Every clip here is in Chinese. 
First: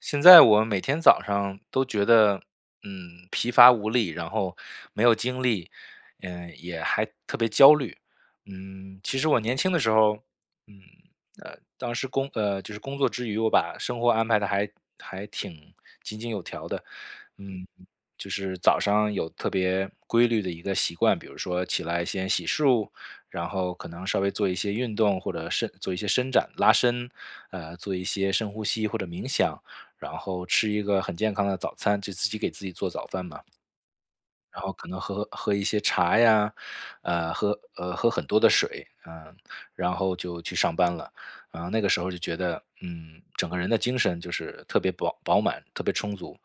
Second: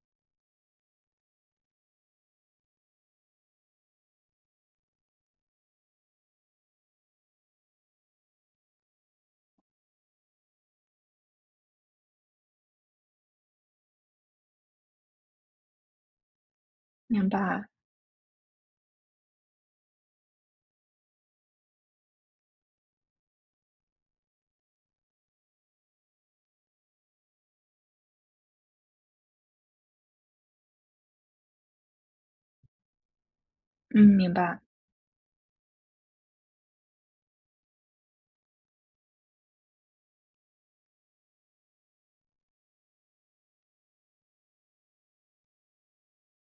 现在我每天早上都觉得，疲乏无力，然后没有精力，也还特别焦虑。其实我年轻的时候，嗯，当时就是工作之余，我把生活安排的还挺井井有条的。明白。嗯，就是早上有特别规律的一个习惯，比如说起来先洗漱，然后可能稍微做一些运动或者做一些伸展、拉伸，做一些深呼吸或者冥想。然后吃一个很健康的早餐，就自己给自己做早饭嘛。嗯。明白。然后可能喝一些茶呀，喝很多的水，然后就去上班了。然后那个时候就觉得，整个人的精神就是特别饱满，特别充足。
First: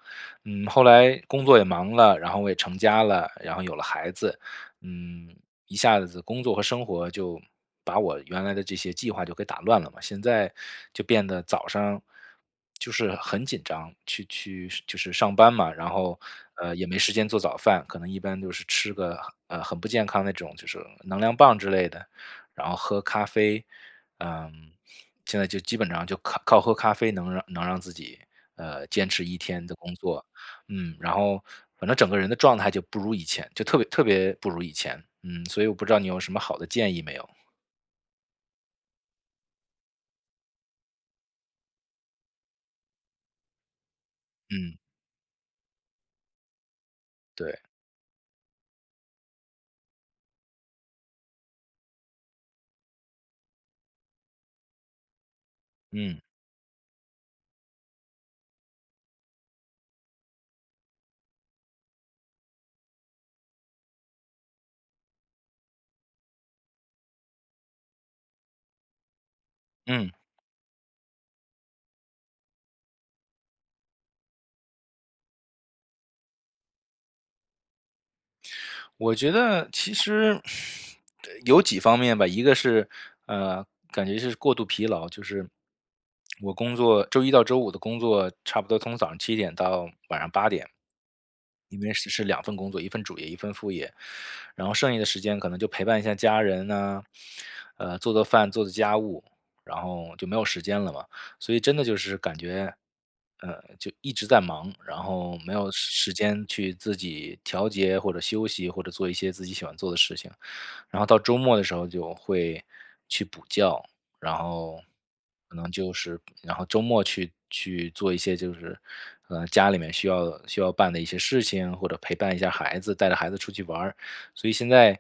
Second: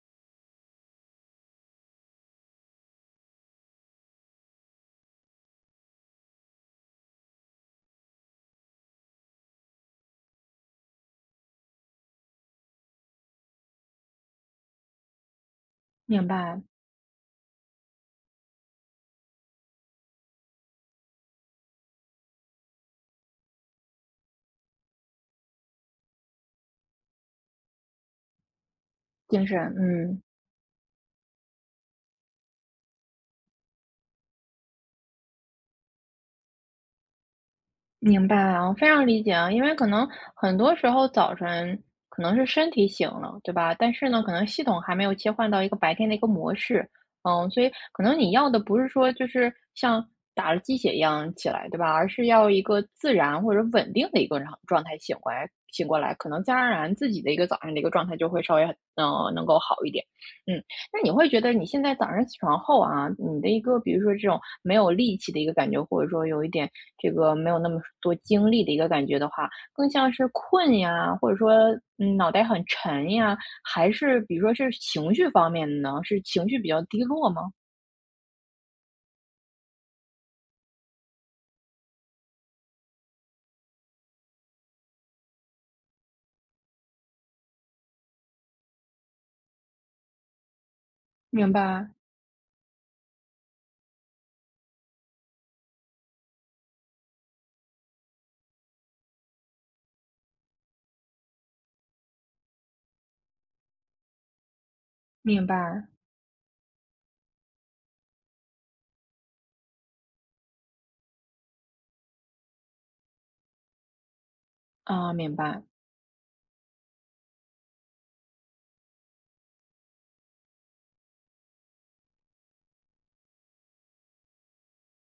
后来工作也忙了，然后我也成家了，然后有了孩子，嗯，一下子工作和生活就把我原来的这些计划就给打乱了嘛。现在就变得早上就是很紧张，去就是上班嘛，然后明白。也没时间做早饭，可能一般就是吃个很不健康那种，就是能量棒之类的，然后喝咖啡，嗯，现在就基本上就靠喝咖啡能让自己坚持一精神，天的工嗯。作，然后反正整个人的状态就不如以前，就特别特别不如以前。嗯，所以我不知道你有什么好的建议没有？明白啊，我非常理解啊。因为可能很多时候早晨可能是身体醒了，对吧？但是呢，可能系嗯，统还没有切换到一个白天的一个模式。对，所以可能你要的不是说就是像打了鸡血一样起来，对吧？而是要一个自然或者稳定的一个状态醒过来，醒过来，嗯可能自然而然自己的一个早上的一个状态就会稍微能够好一点。嗯。那你会觉得你现在早上起床后啊，你的一个比如说这种没有力气的一个感觉，或者说有一点这个没有那么多精力的一个感觉的话，更像嗯，是困呀，或者说，脑袋很沉呀，还是比如说是情绪方面的呢？是情绪比较低落吗？我觉得其实有几方面吧，一个是呃，感觉是过度疲劳，就是我工作周一到周五的工作，差不多从早上七点到晚上八点，明因白。为是两份工作，一份主业，一份副业，然后剩下的时间可能就陪伴一下家人呐，做做饭，做做家务，然后就没有时间了嘛。所以真的就是感觉，就一直在忙，然后明没有白。时间去自己调节或者休息，或者做一些自己喜欢做的事情。然后到周末的时候就会去补觉，然后啊，明可白。能就是然后周末去做一些就是，家里面需要办的一些事情，或者陪伴一下孩子，带着孩子出去玩儿。所以现在，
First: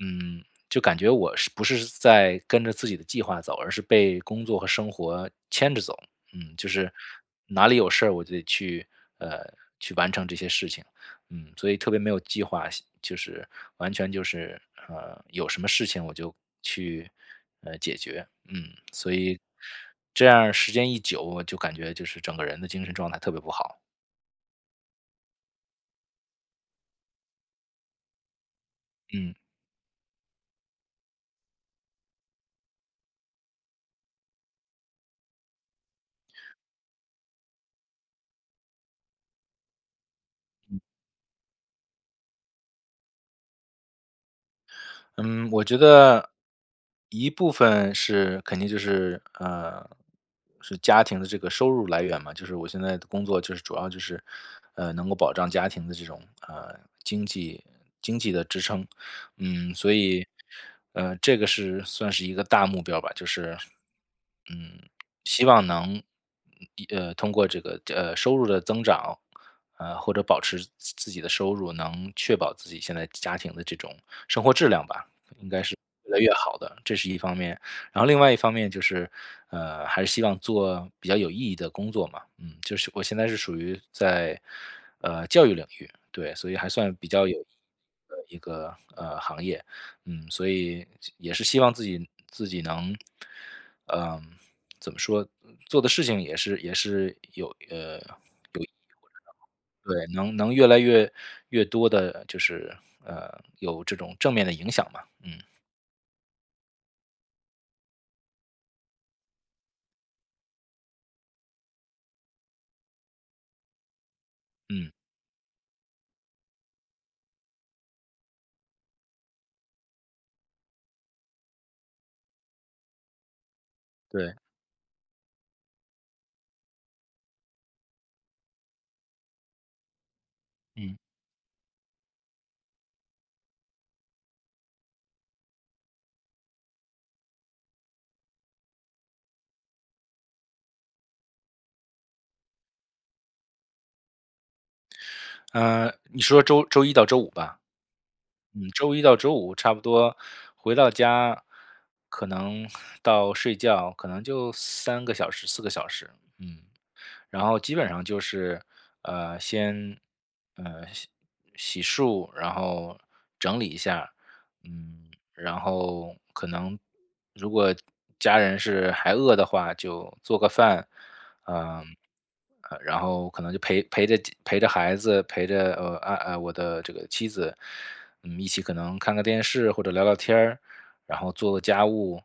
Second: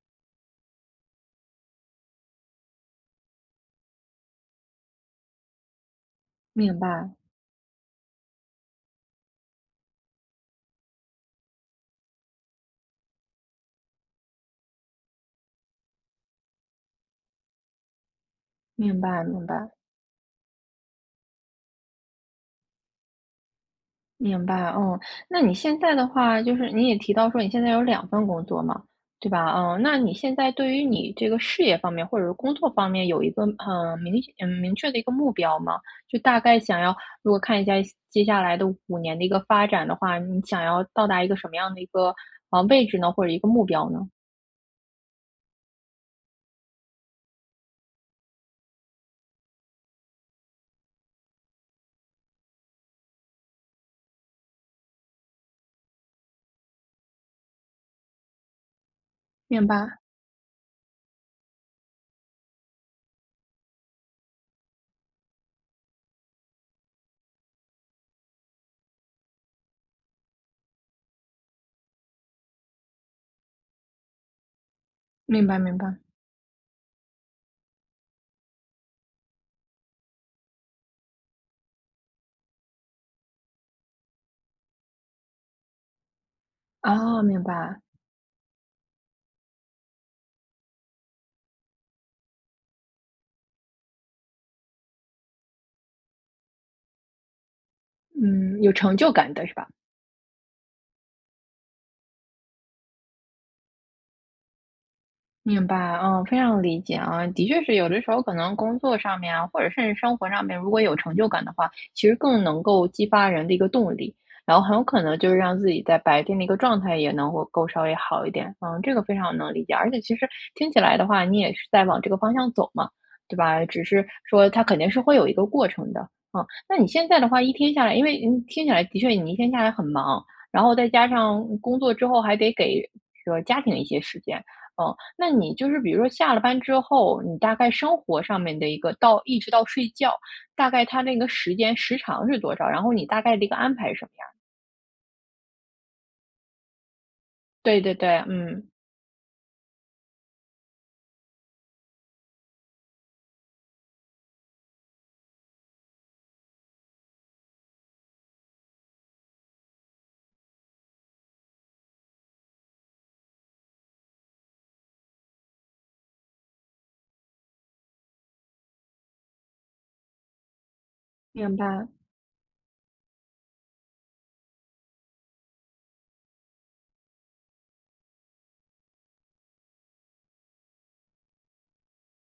嗯，就感觉我是不是在跟着自己的计划走，而是被工作和生活牵着走。嗯，就明是白。哪里有事儿我就得去，呃，去完成这些事情。所以特别没有计划就是完全就是有什么事情我就去解决，嗯，明所白。以明白。这样时间一久，我就感觉就是整个人的精神状态特别不好，明白，嗯。那你现在的话，就是你也提到说你现在有两份工作嘛，对嗯。吧？嗯，那你现在对于你这个事业方面或者是工作方面有一个，很明嗯，明确的一个目标吗？就大概想要，如果看一下接下来的5年的一个发展的话，你想要到达一个什么样的一个，位置呢？或者一个目标呢？嗯，我觉得一部分是肯定就是，是家庭的这个收入来源嘛，就是我现在的工作就是主要就是，能够保障家庭的这种，呃，经济经济的支撑。明所白。以，这个是算是一个大目标吧，就是，嗯，希望能，通过这个，收入的增长，或者保持自己的收入，能确保自己现在家庭的这种生活质量吧。明白明白。越来越好的，这是一方面。然后另外一方面就是，还是希望做比较有意义的工作嘛，嗯，就是我现在是属于在，教育领域，对，所以还算比哦，较有明意白啊，明白。义的一个，行业。嗯，所以也是希望自己能，嗯，怎么说，做的事情也是有嗯，有成就感的是吧？对，能能越来越多的，就是，呃，有这种正面的影响嘛。嗯，明白，嗯，非常理解啊。的确是有的时候可能工作上面啊，或者甚至生活上面，如果有成就感的话，其实更能够激发人的一个动力，然后很有嗯，可能就是让自己在白天的一个状态也能够稍微好一点。嗯，这个非常能理解。而且其实听起来的话，你也是在往这个方向走嘛，对吧？只是对，说它肯定是会有一个过程的。嗯，那你现在的话，一天下来，因为听起来的确你一天下来很忙，然后再嗯。加上工作之后还得给这个家庭一些时间。哦，那你就是比如说下了班之后，你大概生活上面的一个到一直到睡觉，大概它那个时间时长是多少？然后你大概的一个安排是什么样儿？嗯，你说周一到周五吧，对对对，嗯，嗯，周一到周五差不多回到家，可能到睡觉可能就三个小时、四个小时，嗯。然后基本上就是，先，呃，洗洗漱，然后整理一下，然后可能如果家人是还饿的话，就做个饭，明嗯，白然后可能就陪着孩子，陪着我的这个妻子，一起可能看个电视或者聊聊天儿，然后做个家务，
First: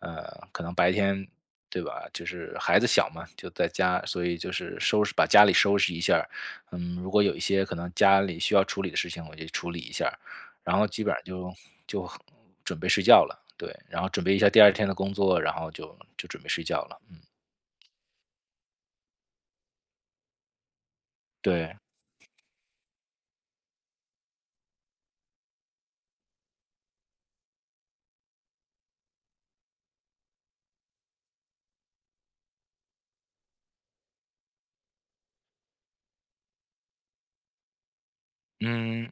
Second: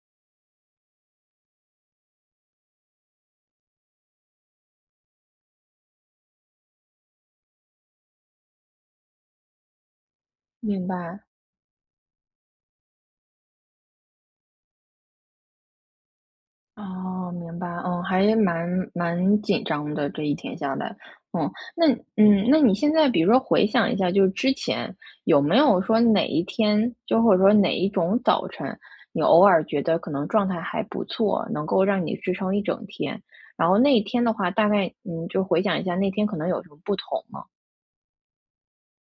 可能白天对吧？就是孩子小嘛，就在家，所以就是收拾把家里收拾一下儿，如果有一些可能家里需要处理的事情，我就处理一下儿，然明后基本白。上就准备睡觉了。对，然后准备一下第二天的工作，然后就准备睡觉了。哦，明白，嗯，还蛮紧张的，这一天下来。嗯，对，那那你现在比如说回想一下，就是之前有没有说哪一天，就或者说哪一种早晨，你偶尔觉得可能状态还不错，能够让你支撑一整天，然后那一天的话，大概嗯，就回想一下那天可能有什么不同吗？嗯。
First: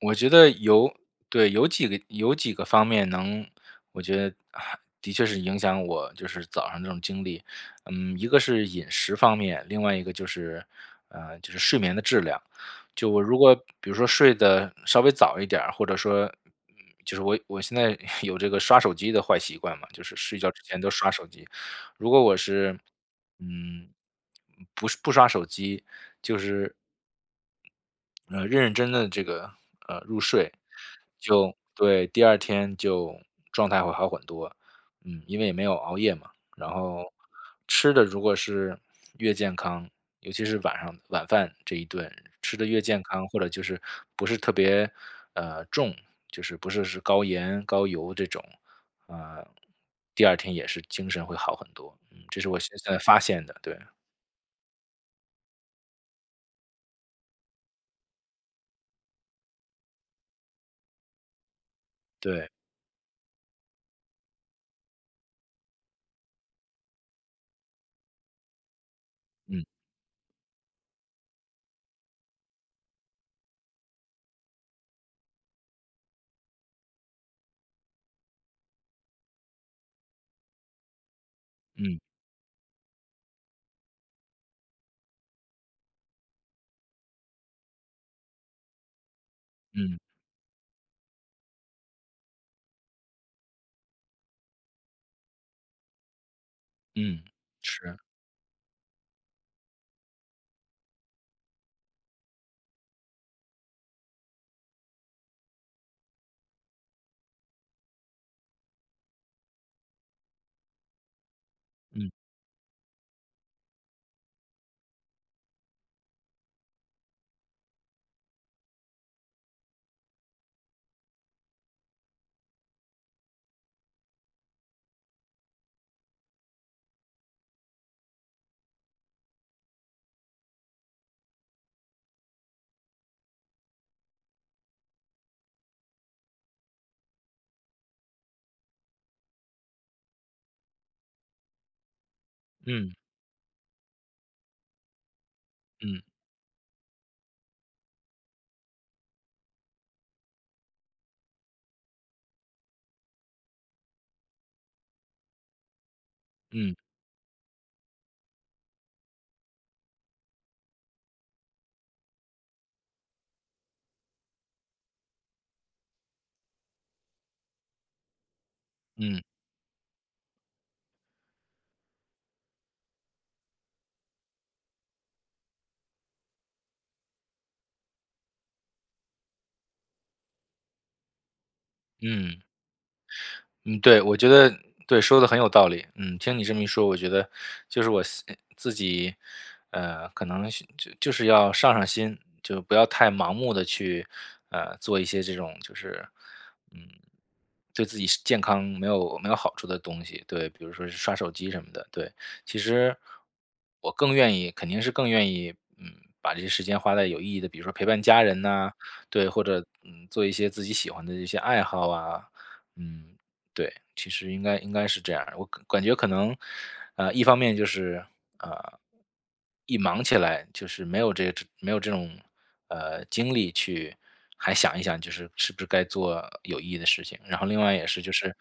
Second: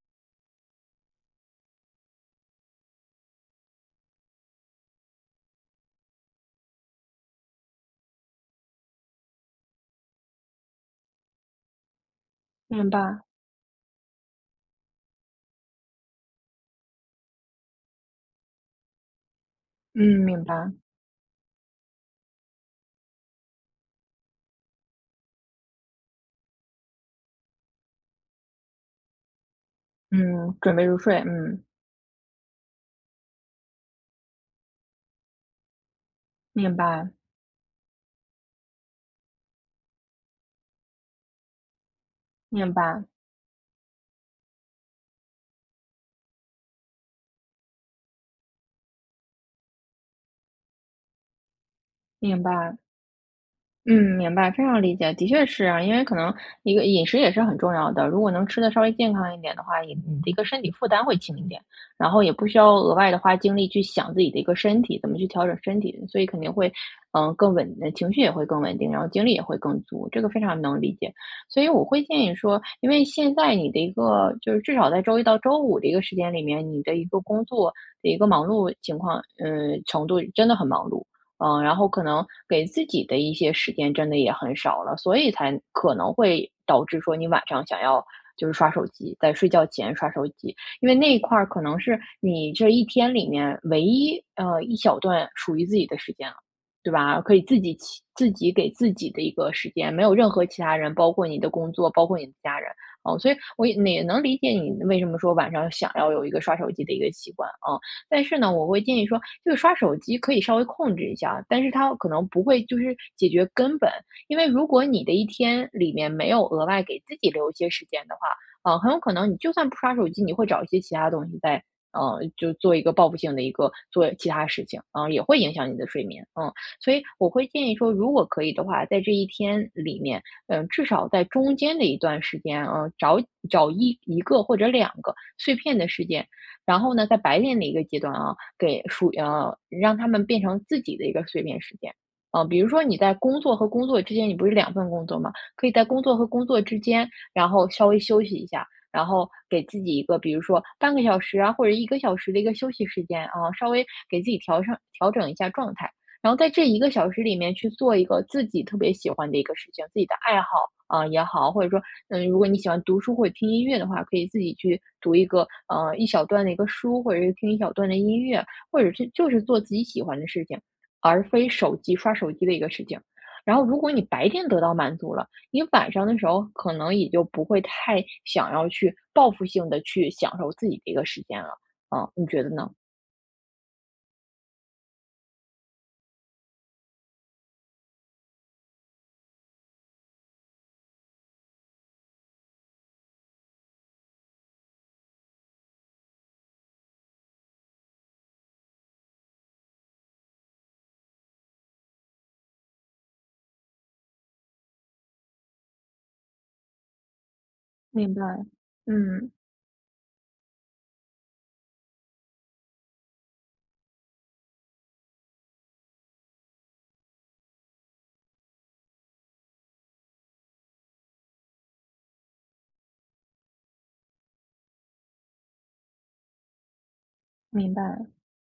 我觉得有对，有几个有几个方面能我觉得啊的确是影响我就是早上这种经历。嗯，一个是饮食方面，另外一个就是，就是睡眠的质量。明就白。我如果比如说睡得稍微早一点儿，或者说，嗯，就是我现在 有这个刷手机的坏习惯嘛，嗯，就是睡明觉之白。前都刷手机。如果我是，嗯，不是不刷手机，就是认认真真的这个，入睡，嗯，准备入睡，就嗯，对，第二天就状态会好很多。嗯，因为也没有熬夜嘛，然明白。后吃的如果是越健康，尤其是晚上晚饭这一顿，吃的明越健白。康，或者就是不是特别，重，就是不是高盐、高油这种，呃，第二天也是精神会好很多。嗯，这明是我现白。在发现的，对，嗯，明白，非常理解，的确是啊。因为可能一个饮食也是很重要的，如果能吃的稍微健康一点的话，也你的一个身体负担会轻一点，然后也不对，需要额外的花精力去想自己的一个身体怎么去调整身体，所以肯定会，更稳，情绪也会更稳定，然后精力也会嗯，更足。这个非常能理解。所以我会建议说，因为现在你的一个就是至少在周一到周五的一个时间里面，你的一个工作的一个忙碌情况，程度真的很忙碌。嗯，然后嗯，可能给自己的一些时间真的也很少了，所以才可能会导致说你晚上想要就是刷手机，在睡觉前嗯，刷手机。因为那一块儿可能是你这一天里面唯一一小段属于自己的时间了，对吧？嗯，可以自己是，起自己给自己的一个时间，没有任何其他人，包括你的工作，包括你的家人。哦，所以我也能理解你为什么说晚上想要有一个刷手机的一个习惯啊。但是呢，我会建议说，这个刷手机可以稍微控制一下，但是它可嗯，能不会就是解决根本。因为如果你的一天里面没有额外给自己留一些时间的话，啊，很有可能你就算不刷手机，你会找一些其他东西在，就做一个报复性的一个做其他事情，也会影响你的睡眠。嗯，所以我会建议说，如果可以的话，在这一天里面，至少在中间的一段时间，找找一个或者两个碎片的时间。然后呢，在白天的一个阶段啊，让他们变成自己的一个碎片时间。呃，比如说嗯。你在工作和工作之间，你不是两份工作嘛，可以在工嗯作和工作之间，然后稍微休息一下，然后给自己一个，比如说半个小时啊，或者一个小时的一个休息时间啊，稍微给自己调整一下状态。然后在这嗯一个小时里面去做一个自己特别喜欢的一个事情，自己的爱好，啊、也好，或者说，嗯，如果你喜欢读书或者听音乐的话，可以自己去读一个一小段的一个书，或者是听一小段的音乐，或者是嗯就是做自己喜欢的事情，而非手机刷手机的一个事情。然后，如果你白天得到满足了，你晚上的时候可能也就不会太想要去报复性的去享受自己的一个时间了。啊、你嗯，觉得呢？嗯，对，我觉得对，说的很有道理。嗯，听你这么一说，我觉得就是我自己，可能是就是要上心，就不要太盲目的去，做一些这种就是，嗯，对自己是健康没有好处的东西。对，比如说是刷手机什么的，对。其实我更愿意肯定是更愿意，嗯，把这些时间花在有意义的，比如说陪伴明白，家人呐，对，嗯，或者，做一些自己喜欢的一些爱好啊，嗯。对，其实应该是这样儿，我感觉可能，一方面就是，呃，一忙起来就是没有这种，精力去还想一想，就是是不是该做有意义的事情。然后另明外白。也是就是，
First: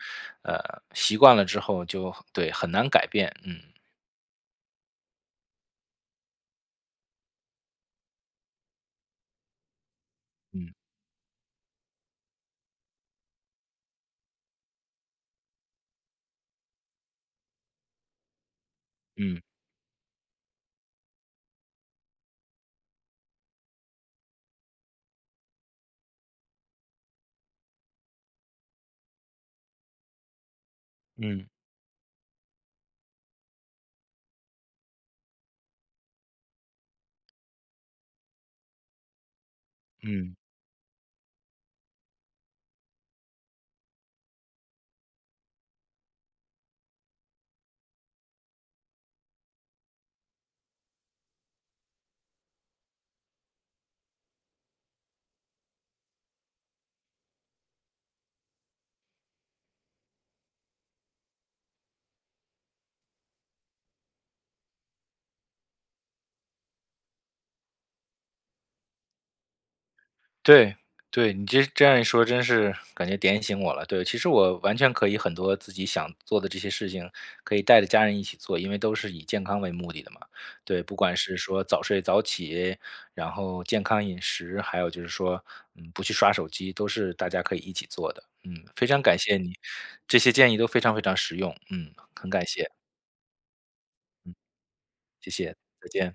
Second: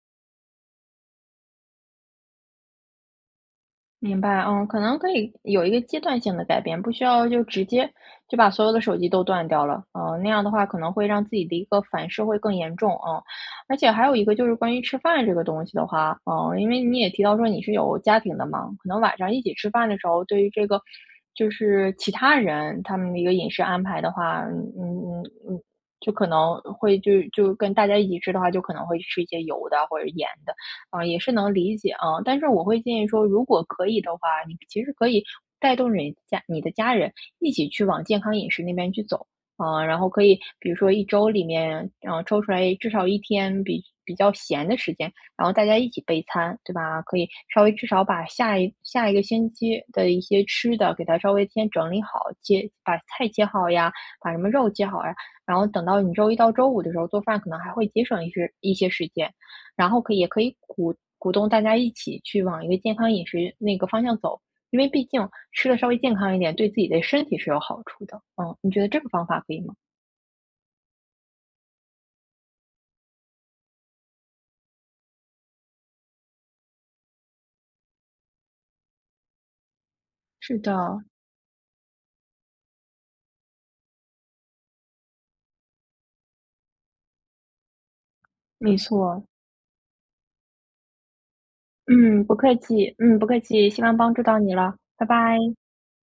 呃，习惯了之后就对，很难改变。嗯，明白，嗯，可能可以有一个阶段性的改变，不需要就直接就把所有的手机都断掉了。嗯，那样的话嗯，可能会让自己的一个反噬会更严重。嗯，而且还有一个就是关于吃饭这个东西的话，嗯，因为你也提到说你是有家庭的嘛，可能晚上嗯，一起吃饭的时候，对于这个就是其他人他们的一个饮食安排的话，嗯，就可能会就就跟大家一起吃的话，就可能会吃一些油的或者盐的。啊，也是嗯，能理解啊。但是我会建议说，如果可以的话，你其实可以带动人家你的家人一起去往健康饮食那边去走。啊，然后可嗯。以，比如说一周里面，嗯，抽出来至少一天比较闲的时间，然后大家一起备餐，对吧？可以稍微至少把下一个星期的一些吃的给它稍微先整理好，切把菜切好呀，把什么肉切好呀，然后等到你周一到周五的时候做饭，可能还会节省一些时间。然后可以也可以鼓动大家一起去往一个健康饮食那个方向走，因为毕竟吃的稍微健康一点，对自己的身体是有好处的。嗯，你觉得这个方法可以吗？对，对，你这样一说，真是感觉点醒我了。对，其实我完全可以很多自己想做的这些事情，可以带着家人一起做，因为都是以健康为目的的嘛。是对，不的，管是说早睡早起，然后健康饮食，还有就是说，不去刷手机，都是大家可以一起做的。嗯，没非常感错。谢你，这些建议都非常非常实用。嗯，嗯，很不感客谢，气，嗯，不客气，希望帮助到你了，拜谢拜。谢，再见。